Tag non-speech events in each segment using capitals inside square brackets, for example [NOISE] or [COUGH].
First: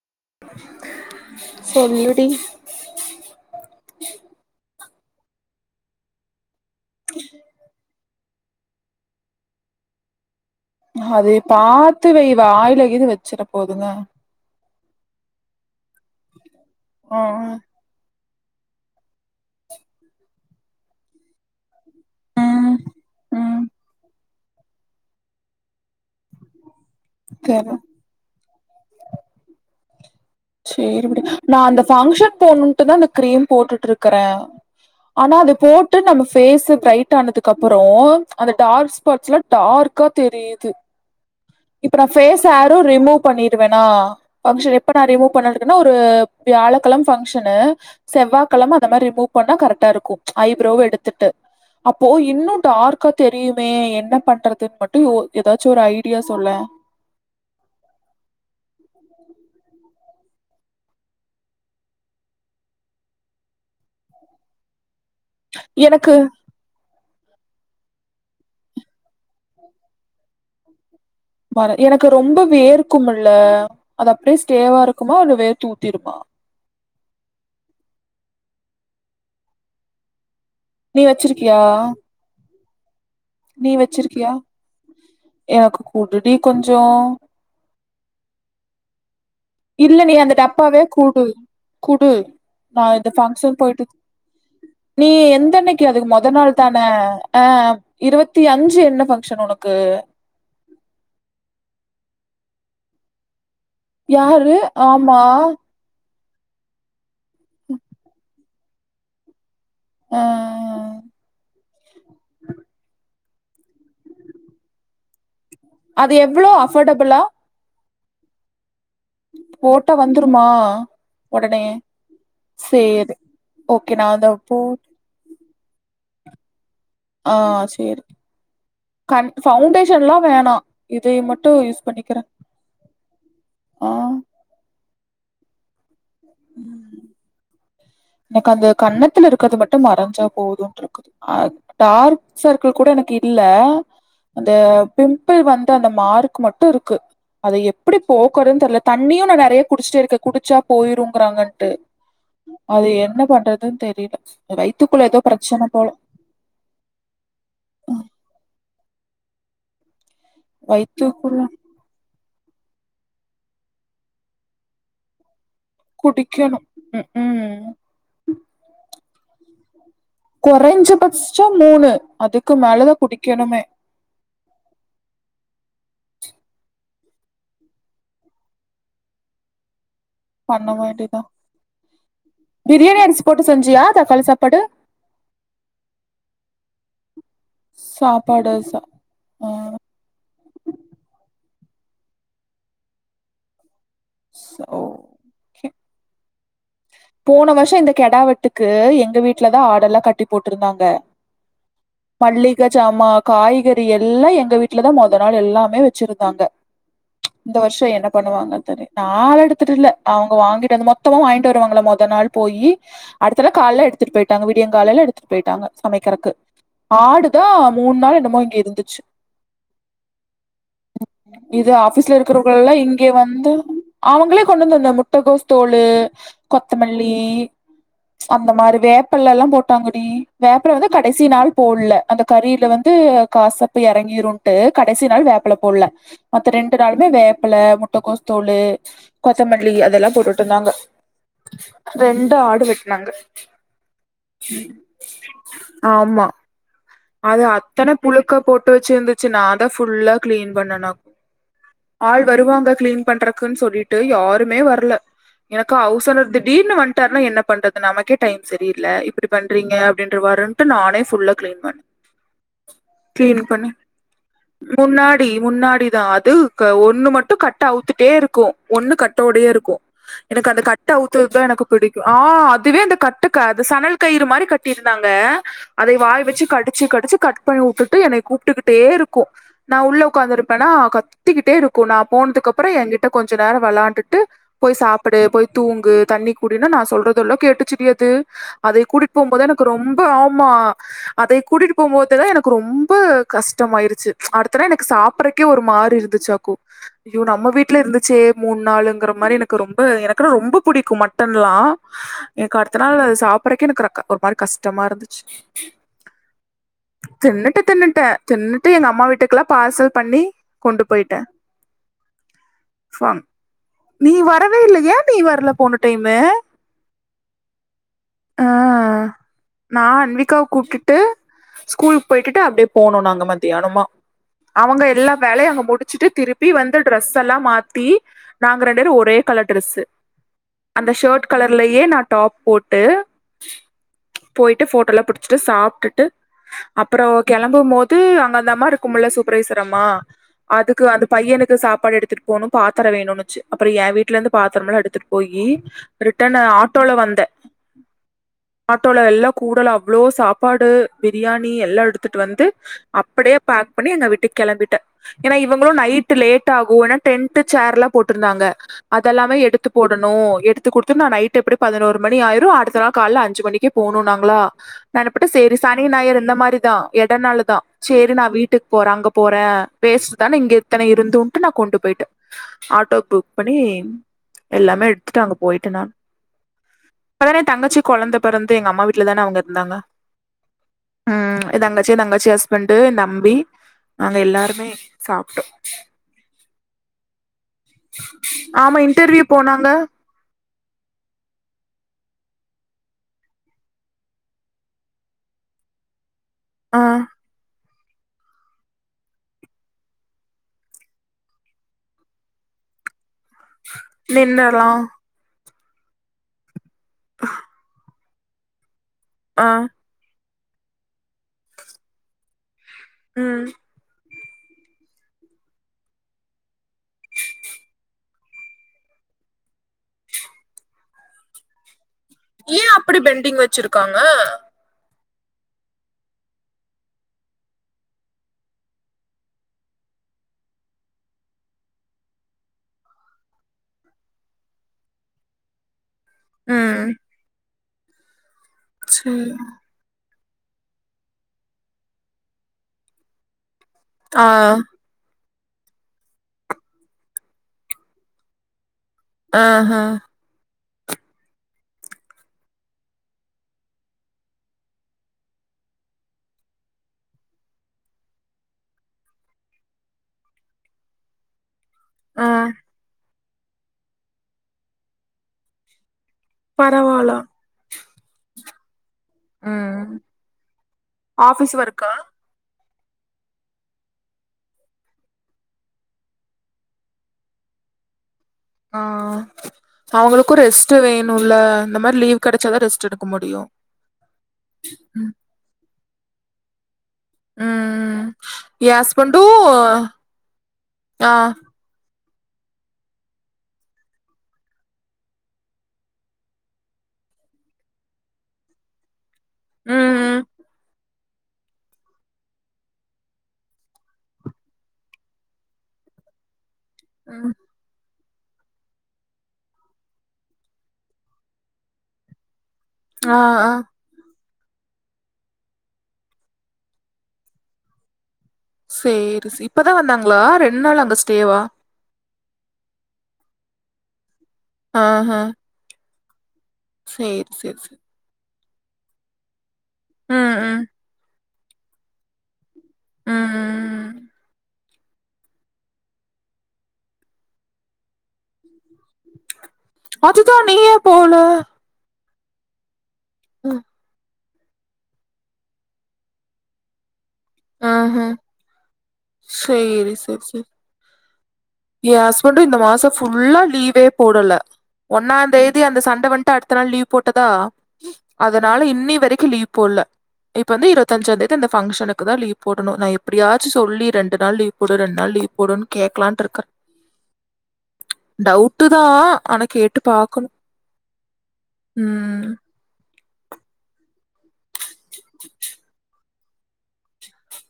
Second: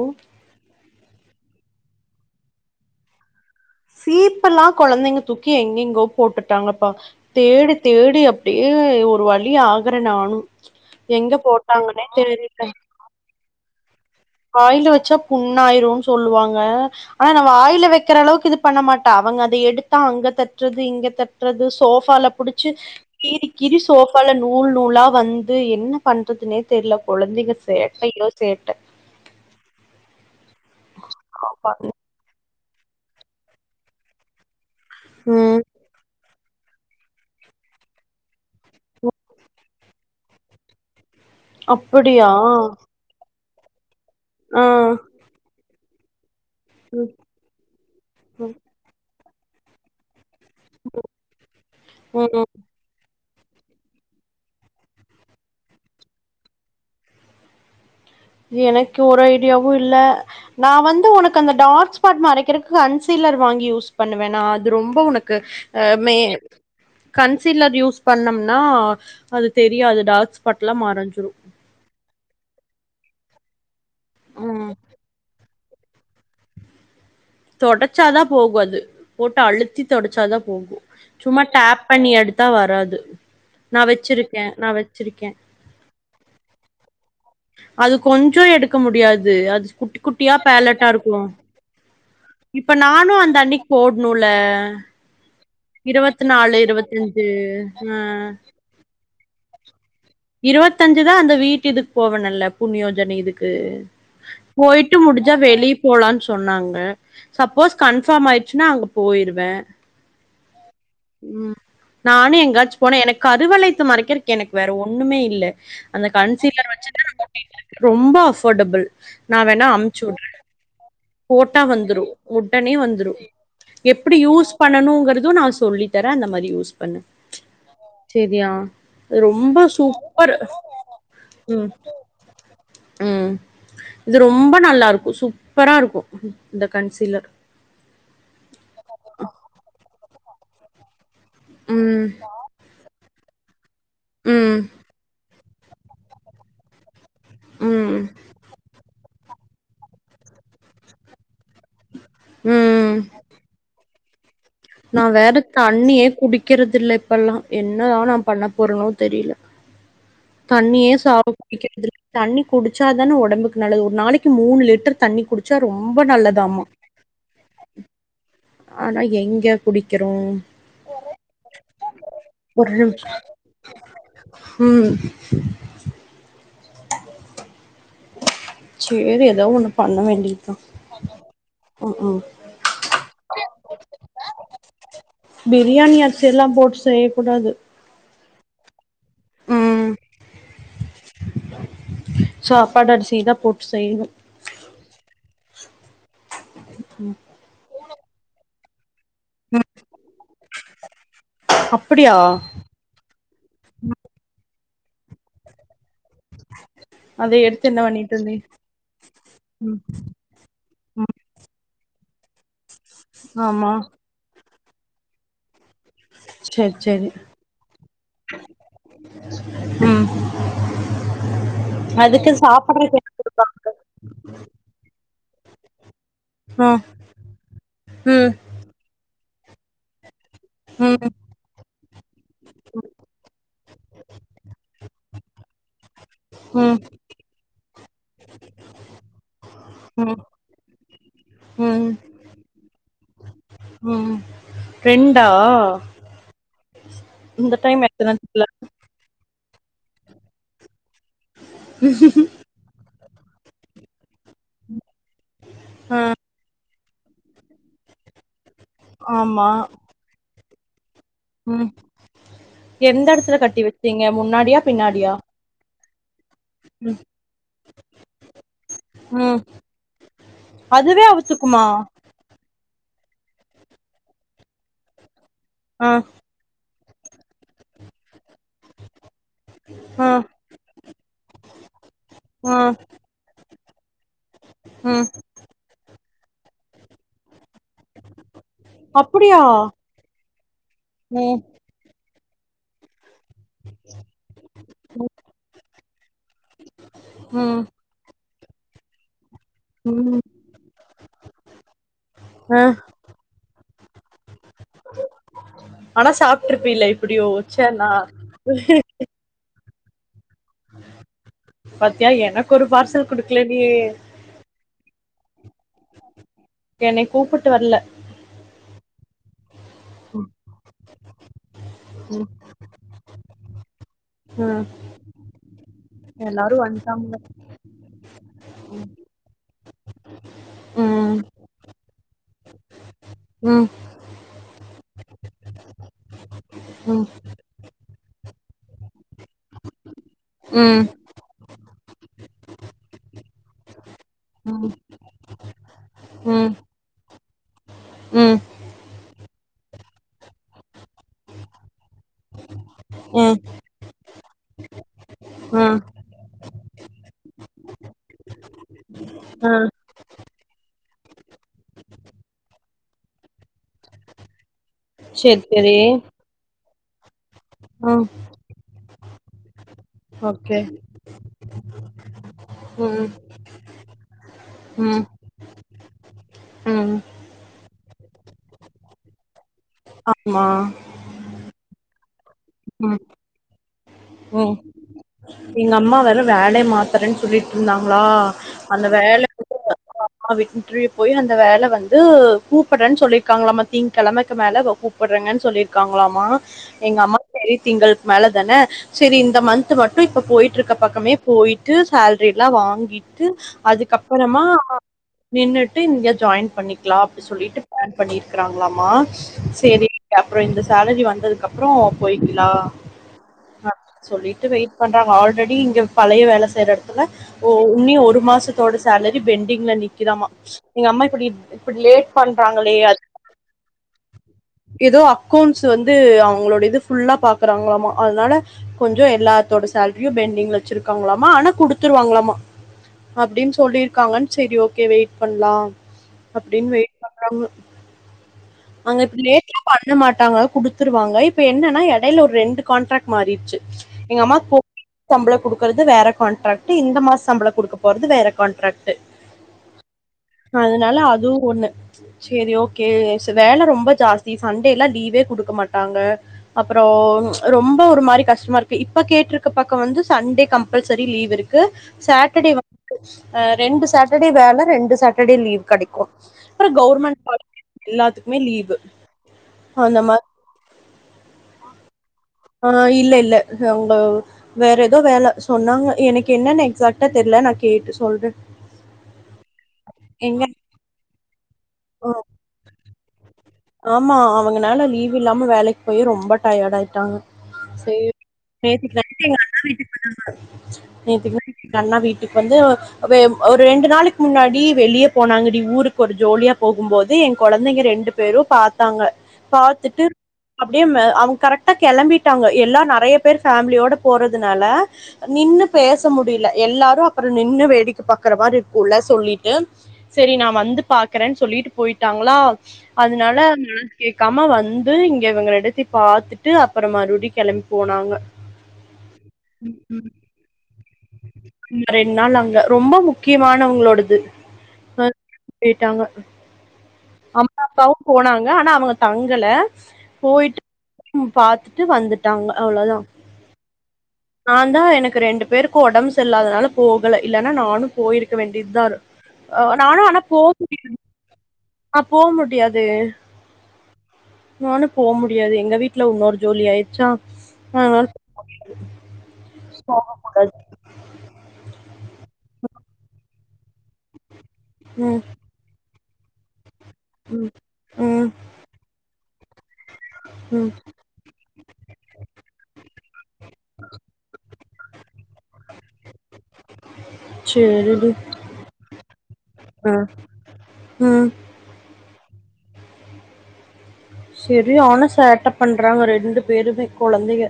ஒ சொல்லு டி சீப்பெல்லா கொழந்தைங்க தூக்கி எங்கெங்கோ போட்டுட் டாங்கப்பா தேடு தேடி அப்டியே ஒரு வழி ஆகுற நானு எங்க அதய போட்டாங்கன்னே பாத்து வெய் தெரில வாயல கிது வச்சிட போதுங்க வாயில வச்சா புண்ணாயிருன்னு சொல்லுவாங்க ஆ ஆனா நா வாயில வைக்கிறளவுக்கு இது பண்ண மாட்டா அவங்க அத எடுத்தா அங்க தட்டுறது இங்க தட்டுறது ஸ் சோஃபால புடிச்சு ம் கீறி ம் கீறி சோஃப் பல நூல் நூலா வந்து என்ன பண்றதுன்னே தெரில கொழந்தைங்க தெர்ல சேட்டையோ சேட்ட சேரி [UNINTELLIGIBLE] நா அந்த ஃபங்க்ஷன் போகணு இப்ப தா அந்த கிரீம் போட்டுட்டு இருக்குற ஆனா அத ம் போட்டு நம்ம ஃப் ஃபேஸ் ப்ரைட்டானதுக்கப்பறோ அந்த டார்க் ஸ்பாட்ஸ்லா டார்க்கா தெரியுது இப்ப நா அப்படியா ஃபேஸ் ஆரு ரிமூவ் பண்ணிடுவனா ஆ ஃபங்க்ஷன் எப்ப நா ரிமூவ் பண்ண இருக்கன்னா [UNINTELLIGIBLE] வியாழக்கெழம ம் ஃபங்க்ஷனு செவ்வா கெழம அந்தமாரி ரிமூவ் பண்ணா கரெக்டாயிருக்கு ஐப்ரோவு எடுத்துட்டு அப்போ ம் இன்னு டார்க்கா தெரியுமே என்ன பண்றதுன்னு மட்டு யோ எதாச்சு ஒரு ஐடியா சொல்லே எனக்கு ஒரு ஐடியாவு இல்ல நா வந்து உனக்கு அந்த டார்க் ஸ்பாட்ஸ் மறைக்கறக்கு கன்சீலர் வாங்கி யூஸ் பண்ணுவே நா அது ரொம்ப உனக் கு ஆ எனக்கு மே கன்சீலர் யூஸ் பண்ணம்னா அது தெரியாது டார்க் ஸ்பாட்ஸ்லா மறஞ்சி [UNINTELLIGIBLE] எனக்கு ரொம்ப வேர்க்கு ம ல்ல அது அப்டியே ம் ஸ்டேவா இருக்குமா இல்ல வேர்த்து ஊத்திடுமா தொடச்சாதா போகு அது போட்டு அழுத்தி தொடச்சாதா போகு நீ சும்மா வச்சிருக்கியா? டேப் பண்ணி எடுத்தா வர் [UNINTELLIGIBLE] நீ நா வச்சிருக்கியா? வச்சிருக்கே நா வச்சிருக்கே எனக்கு குடுடி கொஞ்சம். அது கொஞ்சோ எடுக்க முடியாது து அது குட்டி இல்ல குட்டியா பேலட்டா இருக்கு ஹு இப்ப நா இந்த நானு அந்த பங்க்ஷன் அன்னைக்கு போயிட்டு போடணுல நீ எந்தனைக்கு அதுக்கு இருவத்தி மொத நாலு நாள் தான இருவத்தஞ்சு ஆ ஆ இருவத்தி அஞ்சு என்ன பங் ஷன் ஒனக்கு இருவத்தஞ்சுதா அந்த வீட்டுதுக்கு போவோனல்ல புண்ணியோஜன இதுக் கு யாரு? போயிட்டு ஆமா. முடிஞ்சா வெளியே போலானு சொ சொன்னாங்க சப்போஸ் கன்ஃபார்ம் ஆய் ச்சுனா அங்க போயிருவ அ ம் நானு எங்காச்சு போனா எனக் கருவளையத்த மறைக்குறக்கு எனக்கு வேற ஒன் ஒண்ணுமே இல்ல அந்த அது எவ்ளோ கன்சீலர் வச்சுதா நா அஃபர்டபுளா? ஓட்டிட்டு இருக்க ரொம்ப அஃபார்டபுள். நா வேணா போட்டா அம்ச்சுடுற வந்துருமா ஒடனே போட்டா வந்துரு உடனே வந்துரு சேரி ஓகே நா எப்டி அத யூஸ் போ பண்ணணும்ங்கறது நா சொல்லித்தர் த அந்த மாரி யூஸ் பண்ணு. ஆ சேரி சரியா? கண் ரொம்ப ஃபவுண்டேஷ் ஷெல்லா சூப்பர். வேணா இதை மட்டும் யூஸ் பண்ணிக்கிறே உம் ஆ இது ரொம்ப நல்லா இருக்கு சூப் பரா இருக்கு இந்த கன்சீலர் எனக்கு அந்த கன்னத்துல இருக்கறது மட்டும் மறஞ்சாப் போதும்ண்டுருக்குது. ஆஹ் ம் டார்க் சர்க்குள் கூட எனக்கு இருக் இல்ல. அந்த ம் பிம். பில் வந்த அந்த மார்க்கு மட்டு இருக்கு. அது எப்டி ம் போக்கறன்னு தெர்ல தண் தண்ணியு நா நெறைய குடிச்சுட்டே இருக்கே குடிச்சா போயிரு ன்றாங்கன் ட்டு அது ம் என்ன பண்றதுன் தெரியல. நா வேற தண்ணியே குடிக்கிறது இல்ல இப்பல்லா என்னதா நா பண்ண போறனோ தெரியல. தண்ணியே வயித்துக்குள்ள சாப்பிட்டு குடிக்குறது இல்ல. தண்ணி குடிச்சாதான ஒடம்புக்கு நல்லது ஒரு நாளைக்கு மூணு லிட்டர் தண்ணி குடி குடிக்கணும் உக்கும். ஆனா எங்க குடி. குறைஞ்ச பச்சோ மூணு அதுக்கு ஒரு மேலதான் நிமிஷ குடிக்கணுமே. ம் சேரி ஏதோ ஒன்னு. பண்ண வேண்டியதான் பண்ண வேண்டியதா உக்கும். பிரியாணி அரிசி போட்டு செஞ்சியா தக்காளி சாப்பாடு பிரியாணி அரிசி எல்லாம் போட்டு செய்யக் கூடாது. பாடு சாப். உம். சாப்பாட்டு அரிசிதா போட்டு. செய்யணு சோ. போன வருஷம் இந்த கெடாவெட்டு க்கு எங்க வீட்டுல தான் ஆடெல்லாம் கட்டி போட்டுருந்தாங்க அப்படியா மல்லிகை ஜாமா காய்கறி எல்லாம் எங்க வீட்டுலதான் மொத நாள் எல்லாமே வெச்சிரு ங்க அத இந்த எடுத்து வருஷம் என்ன பண்ணிட்டு இருந்தே பண்ணுவாங்க எடுத்துட்டு அவங்க வாங்கிட்டு அ மொத்தமா வாங்கிட்டு மொத நாள் போய் அடுத்தத்துல ஆமா கால எடுத்துட்டு போயிட்டாங்க காலையில் எடுத்துட்டு போயிட்டாங்க சமைக்கிறதுக்கு சரி சரி ஆடுதான் மூணு நாள் என்னமோ இங்க இருந்துச்சு ம் இது ஆபீஸ்ல அதுக்கு இருக்கிறவர்கள் எல்லாம் சாப்பிடறக்கு இங்க என்ன வந்து குடுப்பாங்க அவங்களே கொண்டு வந்த அந்த முட்டகோஸ் தோள் ம் கொத்தமல்லி ம் அந்த மாதிரிவே ப்பல்ல எல்லாம் போட்டாங்கடி வேப்பரம் வந்து ம் கடைசி நாள் போடல அந்த கறில வந்து காசப்ப எறங்கிரும்ன்ட்டு கடைசி நாள் வேப்பல போடல மத்த ரெண்டு ம் நாளுமே வேப்பில முட்டைக்கோச தோளு கொத்தமல்லி ம் அதெல்லாம் போட்டுட்டு இருந்தாங்க ம் ரெண்டு ஆடு வெட்டனாங்க ம் ரெண்டா ஆமா அது இந்த டைம் அத்தன எத்தன புழுக்க தெர்ல போட்டு வெச்சிருந்துச்சு நான் ஃபுல்லா கிளீன் பண்ணனா ஆள் வருவாங்க கிளீன் பண்றக்குன்னு சொல்லிட்டு யாருமே வரல எனக்கு அவசணர் திடீர்னு வந்து தரும் என்ன பண்றது நமக்கே டைம் சரியில்ல இப்படி ஆமா பண்றீங்க அப்படின்ற வாரு நானே ஃபுல்லாக்ளீன் ம் பண்ணு எந்த எடத்துல கிளின் கட்டி பண்ண வச்சீங்க முன்னாடியா பின்னாடியா முன்னாடி முன்னாடிதா அது ம் ஒண்ணு மட்டு கட்ட அவுத்துட்டே இருக்கு ஒண்ணு ம் கட்டோடயே இருக்கு எனக்கு அந்த கட் அதுவே அவுத்தது தா எனக்கு அவுத்துக்குமா பிடிக்கு ஆஹ் அதுவே அந்த கட்டுக்க அது சனல் கயிறு மாதிரி கட்டிருந்தாங்க ஆ அதை வாய் வச்சு கடு கடிச்சு கடிச்சு கட் பண்ணி உட்டுட்டு எனய கூப்ட்டுக்கிட்டே இருக்கு நா உள்ள ஆ உட்காந்துருப்பேன்னா கத்திக்கிட்டே இருக்கு நா போனதுக்கு ஆ அப்புறம் என்கிட்ட கொஞ்ச நேர விளாண்டுட்டு போய் ம் சாப்பிடு போய் தூங்கு தண்ணி குடினு நா சொல்றதெல்லா கேட்டு ச்சுடி அது அதைய கூட்டிட்டு போம்போது அப்படியா தா எனக்கு ரொம்ப ஆமா அதே ம் கூட்டிட்டு போம்போதுதா எனக்கு ரொம்ப கஸ்டமாயிடுச்சு அடுத்தலா எனக்கு சாப்புறக்கே ஒரு மாறி இரு துச்சு ஐயோ நம்ம ம் வீட்ல இருந்துச்சே மூணு நாளுங்றா மாரி எனக் எனக்கு ரொம்ப ம் எனக்குன்னா ரொம்ப புடிக்கு மட்டன்ல்லா எனக்கு ஆ அடுத்த நாள் அது சாப்புட்றக்கே க க எனக்கு ஒரு மாரி கஸ்டமா இருந்துச்சு ஆனா சாப்ட்டுருப்பீல்ல இப்படியோ தின்னுட்ட ச்சே நா தின்னுட்ட தின்னுட்டு எங்க அம்மா வீட்டுக்குல்லா ப பார்சல் பண்ணி கொண்டு போயிட்டே பாத்தியா எனக்கு ஒரு பார்சல் ஃபன் குடுக்கல நீ நீ வரவே இல்லையே ஏ நீ வர்ல போன டைமு என்னை கூப்பிட்டு வரல ஆ நா அன்விகாவ கூப்ட்டுட்டு ஸ்கூலுக்கு ம் போயிட்டுட்டு அப்டியே போனோ நாங்க மத்தியானமா ம் அவுங்க எல்லா வேலையு அங்க முடிச்சுட்டு திருப்பி எல்லாரு வந்து வந்ட்டாங்க ட்ரெஸ்ஸெல்லா மாத்தி நாங்க ரெண்டேரு ஒரே கலர் ட்ரெஸ்ஸு அந்த ம் ஷ்ஷர்ட் கலர்லயே நா டாப் போட்டு ம் போயிட்டு ஃபோட்டோலா புடுச் ட்டு சாப்ட்டுட்டு அப்றோ ம் கெலம்பும் போ து அங்க அந்தம்மா இருக்கும்முல ச ப்ரவைசரமா அதுக்கு ம் அது பையனுக்கு சாப்பாடு எடுத்துட்டு போனும் பாத்தரோ வேணுனுச்சு அப்றோ ஏ வீட் ட்லருந்து ம் ம் பாத்திரம்லா எடுத்துட்டு போயி ரிட்டன்னு ஆட்டோல வந்தே ம் ஆட்டோல எல்லா கூடலா இவ்ளோ சாப்பாடு பிரியாணி எல்லா எடுத்துட்டு வந்து அப்படியே ம் பேக் பண்ணி எங்க வீட்டுக் கெளம்பிட்டே ஏன்னா இவுங்களு ம் நைட் லேட் டாகு டென்ட் சேர்லா போட்ருந்தாங்க அதெல்லாமே எடுத்து ம் போடணு எடுத்து குடுத்துட்டு நா நைட் எப்டி பதினோரு மணி ஆயிரு அடுத்த நாள் கால்ல அஞ்சு மணி போனோ நாங்களா நா என்ன பண்ணிட்டே சேரி சரி சேரி சனி ஞாயர் இந்த மாரி தா எட நாளுப் தா ம் சேரி நா வீட்டுக் போற அங்க போற பேஸ்ட்தா இங்க ஓகே இத்தன இருந்துன்டு நா கொண்டுப் போயிட்டு ஆட்டோ ம் புக் பண்ணி எல்லாமே ம் எடுத்துட்டு அங்க போயிட் டே நான் ம் ப்பதானே தங்கச்சி கொழந்த பெறந்து எங்க அம்மா வீட்டுல தானே அவுங்க இருந்தாங்க ஆமா உம் இதாங்க ச்சி தங்கச்சி ஹஸ்பண்ட்டு எயா நம்பி உம் எங்க அம்மா வேர வேலைய மாத் தரன் சொல்லி ஆமா இன்டர்வியூ போனாங்க மா இன்டிரியூ போய் அந்த வேல வந்து கூப்புட்றேன்னு சொல்லியிருக்காங்களாமா திங்க கிழமைக்கு மேல கூப்பட்றங்கன்னு சொல்லிருக்காங்களாமா ஆ எங்க அம்மாக் தெரி திங்களுக்கு மேல தானே சேரி இந்த மந்த் மட்டும் இப்ப போயிட்டு இருக்க பக்கமே போயிட்டு சேலரி எல்லா வாங்கிட்டு து அதுக்கப்பறமா நின்னர்லா நின்னுட்டு இங்க ஜாயின் பண்ணிக் களா அப்டி சொல்லிட்டு பண்ணி இருக்கறாங்களாமா ஆ சேரி ப்ப அப்புறோ இந்த சேலரி வந்ததுக்கு அப்புறோ போய்க்கலா ம் அப்படின்னு சொல்லிட்டு வெயிட் பண்றாங்க ஆல்ரெடி இங்க பழைய வேல செய்ற எடத்துல ஓ உன்னியு ஒரு மாசத்தோட சேலரி பெண்ட் டிங்ல நிக்குதாமா எங்க அம்மா இப்படி இப்படி லேட் ஏ பண்றாங்களே அப்டி அது பெண்டிங் வச்சிருக்காங்க கௌண்ட்ஸ் வந்து அவ்ங்களோட இது ஃபுல்லா பாக்குறாங்களாமா அதனால கொஞ்ச எல்லாத்தோட சேல்ரியு பெண்டிங் வச்சிருக்காங்களாமா ஆனா குடுத்துருவாங்களாமா அப்டின் சொல்லிருக்காங்கன் செரி ஓகே வெயிட் பண்லா அப்டின் ம் வெயிட் பண்றாங்கோ அங்க இப்டி சேரி லேட்லா பண்ண மாட் டாங்க குடுத்துருவாங்க இப்ப என்னனா எடைல ஒரு ரெண்டு கான்ட்ராக்ட் மாறிட்ச்சு எங்க ஆ அம்மா போ தம்பளம் உங்களது வேற கான்ட்ராக்ட் இந்த மாச சம்பள குடுக்கப் போறது வேற கான்ட்ராக்ட் ஆஹ அதுனால அதுவு ஒன்னு சரி ஓகே வேல ரொம்ப ஜாஸ்தி சண்டே எல்லா லீவே குடுக்க மாட்டாங்க அப்புற ரொம்ப ஒரு மாரி கஷ்டமா இருக்கு இப்ப கேட்ருக்க பக்க வந்து சண்டே கம்பல்சரி லீவ் இருக் கு வந்து ஆ சாட்டர்டே வ ஆ ரெண்டு சாட்டர்டே வேலை, ரெண்டு சாட்டர்டே லீவ் கெடைக்கு ஒரு பரவால கவர்மெண்ட் காலே எல்லாத்துக்குமே லீவு ம் அந்த மா ஆஃபிஸ் ஒர்க்கா ஆ இல்ல இல்ல அவுங்க வேற ஏதோ வேலை சொன்னாங்க எனக்கு என்னன்னு எக்ஸாக்ட்டா தெர்ல நா கேட்டு சொல்றே ஆ அவங்களுக்கு ரெஸ்ட் வேணு ல்ல இந்த மாரி அ லீவ் கெடைச்சாதா ரெஸ்ட் எடுக்க முடியு ஆமா அவுங்கனால ம் லீவ் இல்லாம வேலைக்கு போயி ரொம்ப டயர்டு ஆயி ட்டாங்க ம் [UNINTELLIGIBLE] எ நேத்து ஹஸ்பண்டு நைட்டு எங்க ஆ அண்ணா வீட்டுக்கு இப்ப வந்து ஒ ஒரு ரெண்டு நாளைக்கு முன்னாடி வெளியே போனாங்கடி ஊருக்கு ஒரு ஜோலியா போகும்போது எ கொழந்தைங்க ரெண்டு பேரும் பாத்தாங்க ம் பாத்துட்டு ம் அப்படியே மே அவுங்க கரெக்டா கிளம்பிட்டாங்க. எல்லா நெறயா பேர் ஃபேமிலியோட போறதுனால நின்னு பேச முடில. எல்லாரு அப்புறோ ம் நின்னு வேடி த்து பாக்குற மாரி இருக்குல்ல சொல்லிட்டு சரி நா வந்து பாக்கறன்னு சொல்லிட்டு போயிட்டாங்ளா. ஆ அதனால ஆ நா கே காம வந்து இங்க இவங்க ரெண்டத்தயு பாத்துட்டு அப்புறோ மறுபடி கிளம்பி போனாங்க. சேரி, சிப் இப்பதா வந்தாங்களா? ரெண்டு நாள் அங்க தேவா ரெண்டு நாள் அங்க ரொம்ப முக்கியமானவங்களோடது. ஆஹ் ஹா ட்டாங்க அம்மா அப்பாவு போனாங் ஆனா அவங்க தங்கல. ம் போயிட்டு ம் ம் பாத்துட்டு வந்துட்டாங்க அவ்ளோதா ம் ம் நான் நா எனக்கு ரெண்டு பேரு ஒடம்பு செல்லாதனால போகல இல்லனா நானு போயிர்க்க வேண்டியதுதார் அதுதா நீயே போல ந போ முடியாது ஆஹ்ம் நானு போ முடியாது எங்க வீட்ல உன்னொரு ஜோலி ஆய்ச்சா ஆஹ்ஹ சேரி போக சேர் சேரி கூடாது எ ஹஸ்பண்டு இந்த மாசோ ஃபுல்லா லீவே போடல ஒன்னா ம் தேதி அந்த சந் வண்ட்ட அடுத்த நாள் லீவ் [UNINTELLIGIBLE] போட்டதா ம் ம் அதனால இன்னி வரைக்கு லீ போல்ல இப்ப வந்து ம் இருவத்தஞ்சந் தேதி அந்த பங்க்ஷனுக்கு தா லீவ் போடனு ந இ எப்டியாச்சு சொல்லி ரெண்டு நாள் லீவ் ஒரு ரெண்ணால் லீவ் உடன் கேக்லான்ட்டு இர்க்க சேரிடி டவ்ட்டு தா ஆனா கேட்டு அ பாக்கணு ம் உம் உம் சேரி ஆன சேட்ட பண்றாங்க ரெண் பெருமை குழந்தைக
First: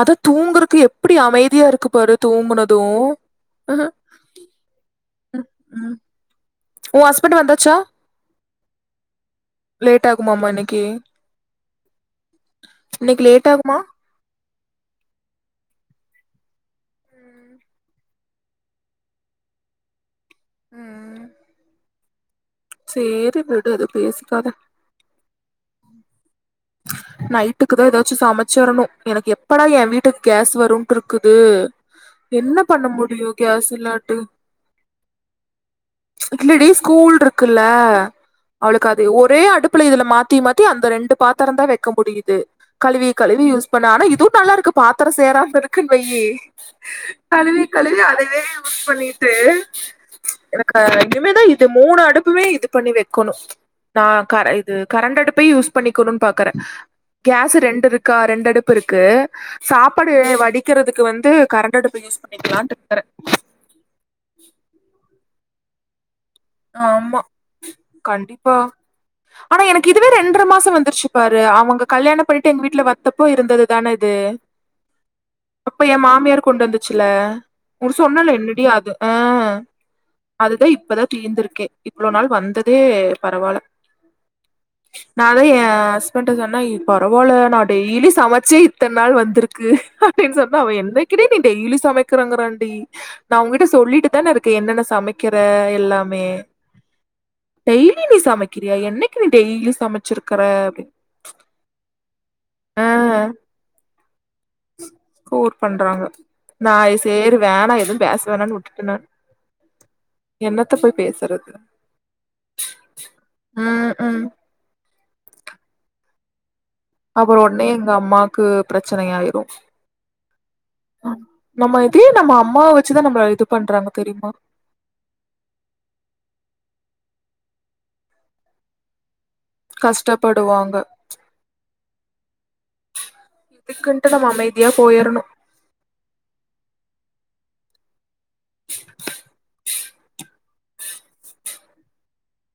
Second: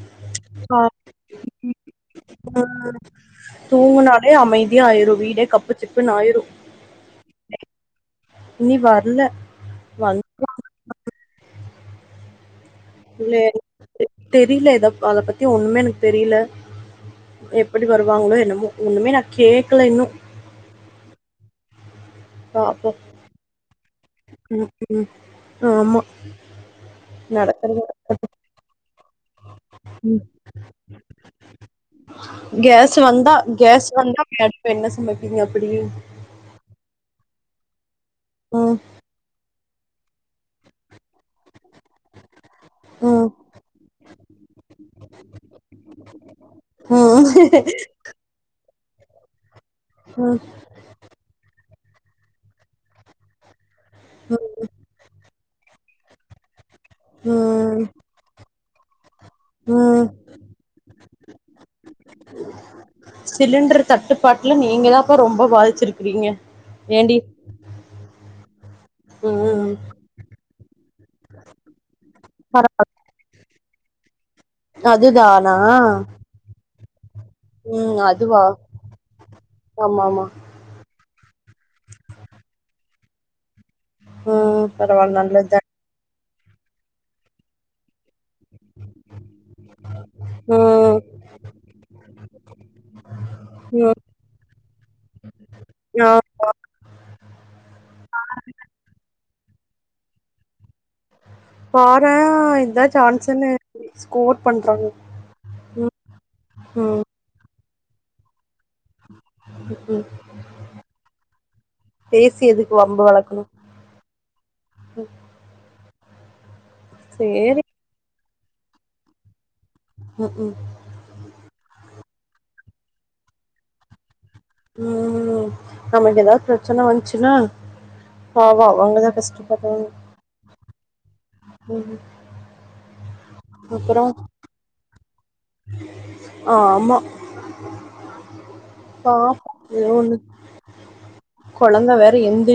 அத தூங்குறக் எப்டி அமைதியா இருக்கு பாரு தூங்குனதூ ம் தூங்குனாலே அமைதியா ஆயிரு வீடே கப்பு ம் சிப்புன்னு ஆயிரு உ ஹஸ்பண்ட் வந்தாச்சா இனி வரல. லேட் ஆகுமமா இன்னைக்கி லேட் ஆகுமா [UNINTELLIGIBLE] தெரில ஏத அத பத்தி ஒண்ணுமே எனக்கு தெரில எப்டி வருவாங்ளோ என்னமோ ஒண்ணுமே நா கேக்கல இன்னு உம் பாப்போம். சேரி விடு அத பேசிக்காத ம், ம். ஆமா நைட்டுக்கு நடக்கறது. தா ஏதாச்சு சமைச்சரணு எனக்கு எப்படா என் வீட்டுக் கேஸ் வரும்டிர்க்குது என்ன பண்ண கேஸ் முடியு வந்தா கேஸ் இல்லாட்டி வந்தா மேடம் என்ன சமைப்பீங்க அப்படி? இல்லடி ஸ்கூல் இருக் கில்ல ம், அவளுக்கு அது ஒரே அடுப் ப்ல இதுல மாத்தி மாத்தி அந்த ரெண்டு பாத் தரந்தா வெக்க முடியுது கழுவி ம், கழுவி யூஸ் பண்ண ஆனா இதுவு நல்லா இருக்கு பாத்தரோ சேராம இருக்குன்னு வெயி ம், கழுவி கழுவி அதவே குக் பண்ணிட்டு ம், எனக்க இன்னிமேதா இத் இது மூணு அடுப்புமே இது பண்ணி வைக்கணும் நான் கர இது கரண்ட் அடுப் இப்ப யூஸ் பண்ணிக்க கொனுனு பாக்கறேன் கேஸ் ம், ரெண்டு இருக்கா ரெண்டு அடுப் ப்பு இருக்கு ம். சாப்பாடு வடிக்கிறதுக்கு வந்து கரண்ட அடுப்பு யூஸ் பண்ணிக்கலான்ட்டு இருக்கிறே சிலிண்டர் தட்டுப்பாட்டுல நீங்க தான்ப்பா ரொம்ப பாதிச்சிருக்கீங்க ஆமா கண்டிப்பா ம், ஆனா ம். எனக்கு இதுவே ரெண்டு மாசம் வந்துருச்சு பாரு அவங்க கல்யாணம் பண்ணிட்டு எங்க வீட்டுல பரவால்ல. வத்தப்போ இருந்ததுதானே இது அதுதானா? அப்ப என் மாமியார் கொண்டு வந்துச்சல ஒரு ம். சொன்னல அதுவா? என்னடிா அது ஆஹ ஆமாமா. அதுதான் இப்பதான் இருந்திருக்கே இவ்ளோ நாள் வந்ததே பரவாயில்ல ம். பரவால்ல நானு ஏ நல்லதுதான். ஹஸ் பேண்ட் மட்டும்தான ஏய் பரவாயில்ல நான் டெய்லி சமைச்சே இத்தனை நாள் வந்திருக்கு அப்படின்னு சொன்னா அவன் ம். என்னைக்கிடி நீ டெய்லி சமைக்கிறாங்க ராண்டி நான் உங்கிட்ட சொல்லிட்டு தானே இருக்கேன் என்னென்ன சமைக்கிற எல்லா மே நான் டெய்லி நீ சமைக்கிறியா என்னைக்கு நீ டெய்லி சமைச்சிருக்கற அப்படினு பாரே ஆ ஆஹ் இத சான்ஸ்ன்னு ஸ்கோர் பண்றாங்க. ஸ்கோர் பண்றாங்க நான் ம், சேரி வேணா பேச வேணானு விட்டுட்டே என்ன ம். என்னத்த போய் பேசுறது பேசி எதுக்கு வம்பு வளக்கணும். உம் உம் அப்புறோ சரி. உடனே எங்க அம்மா க்கு பிரச்சனையாயிரு ம்கு தீ நம்ம அம்மாவ்வச்சுதா நம்ள இது பண்றாங்க தெரியுமா உம் நமக்கெதாது பிரச்சன வந்ச்சுனா பாவொ அவங்கதா கஷ்ட் கஷ்டப்படுவாங்க ம். இதுக்குன்ட்டு நம்ம அமைதியா போயரணு ஆஹ் ஆமா பாப்போ ஏதோ ஒண்ணு குழந்த வேற எந்த்ரி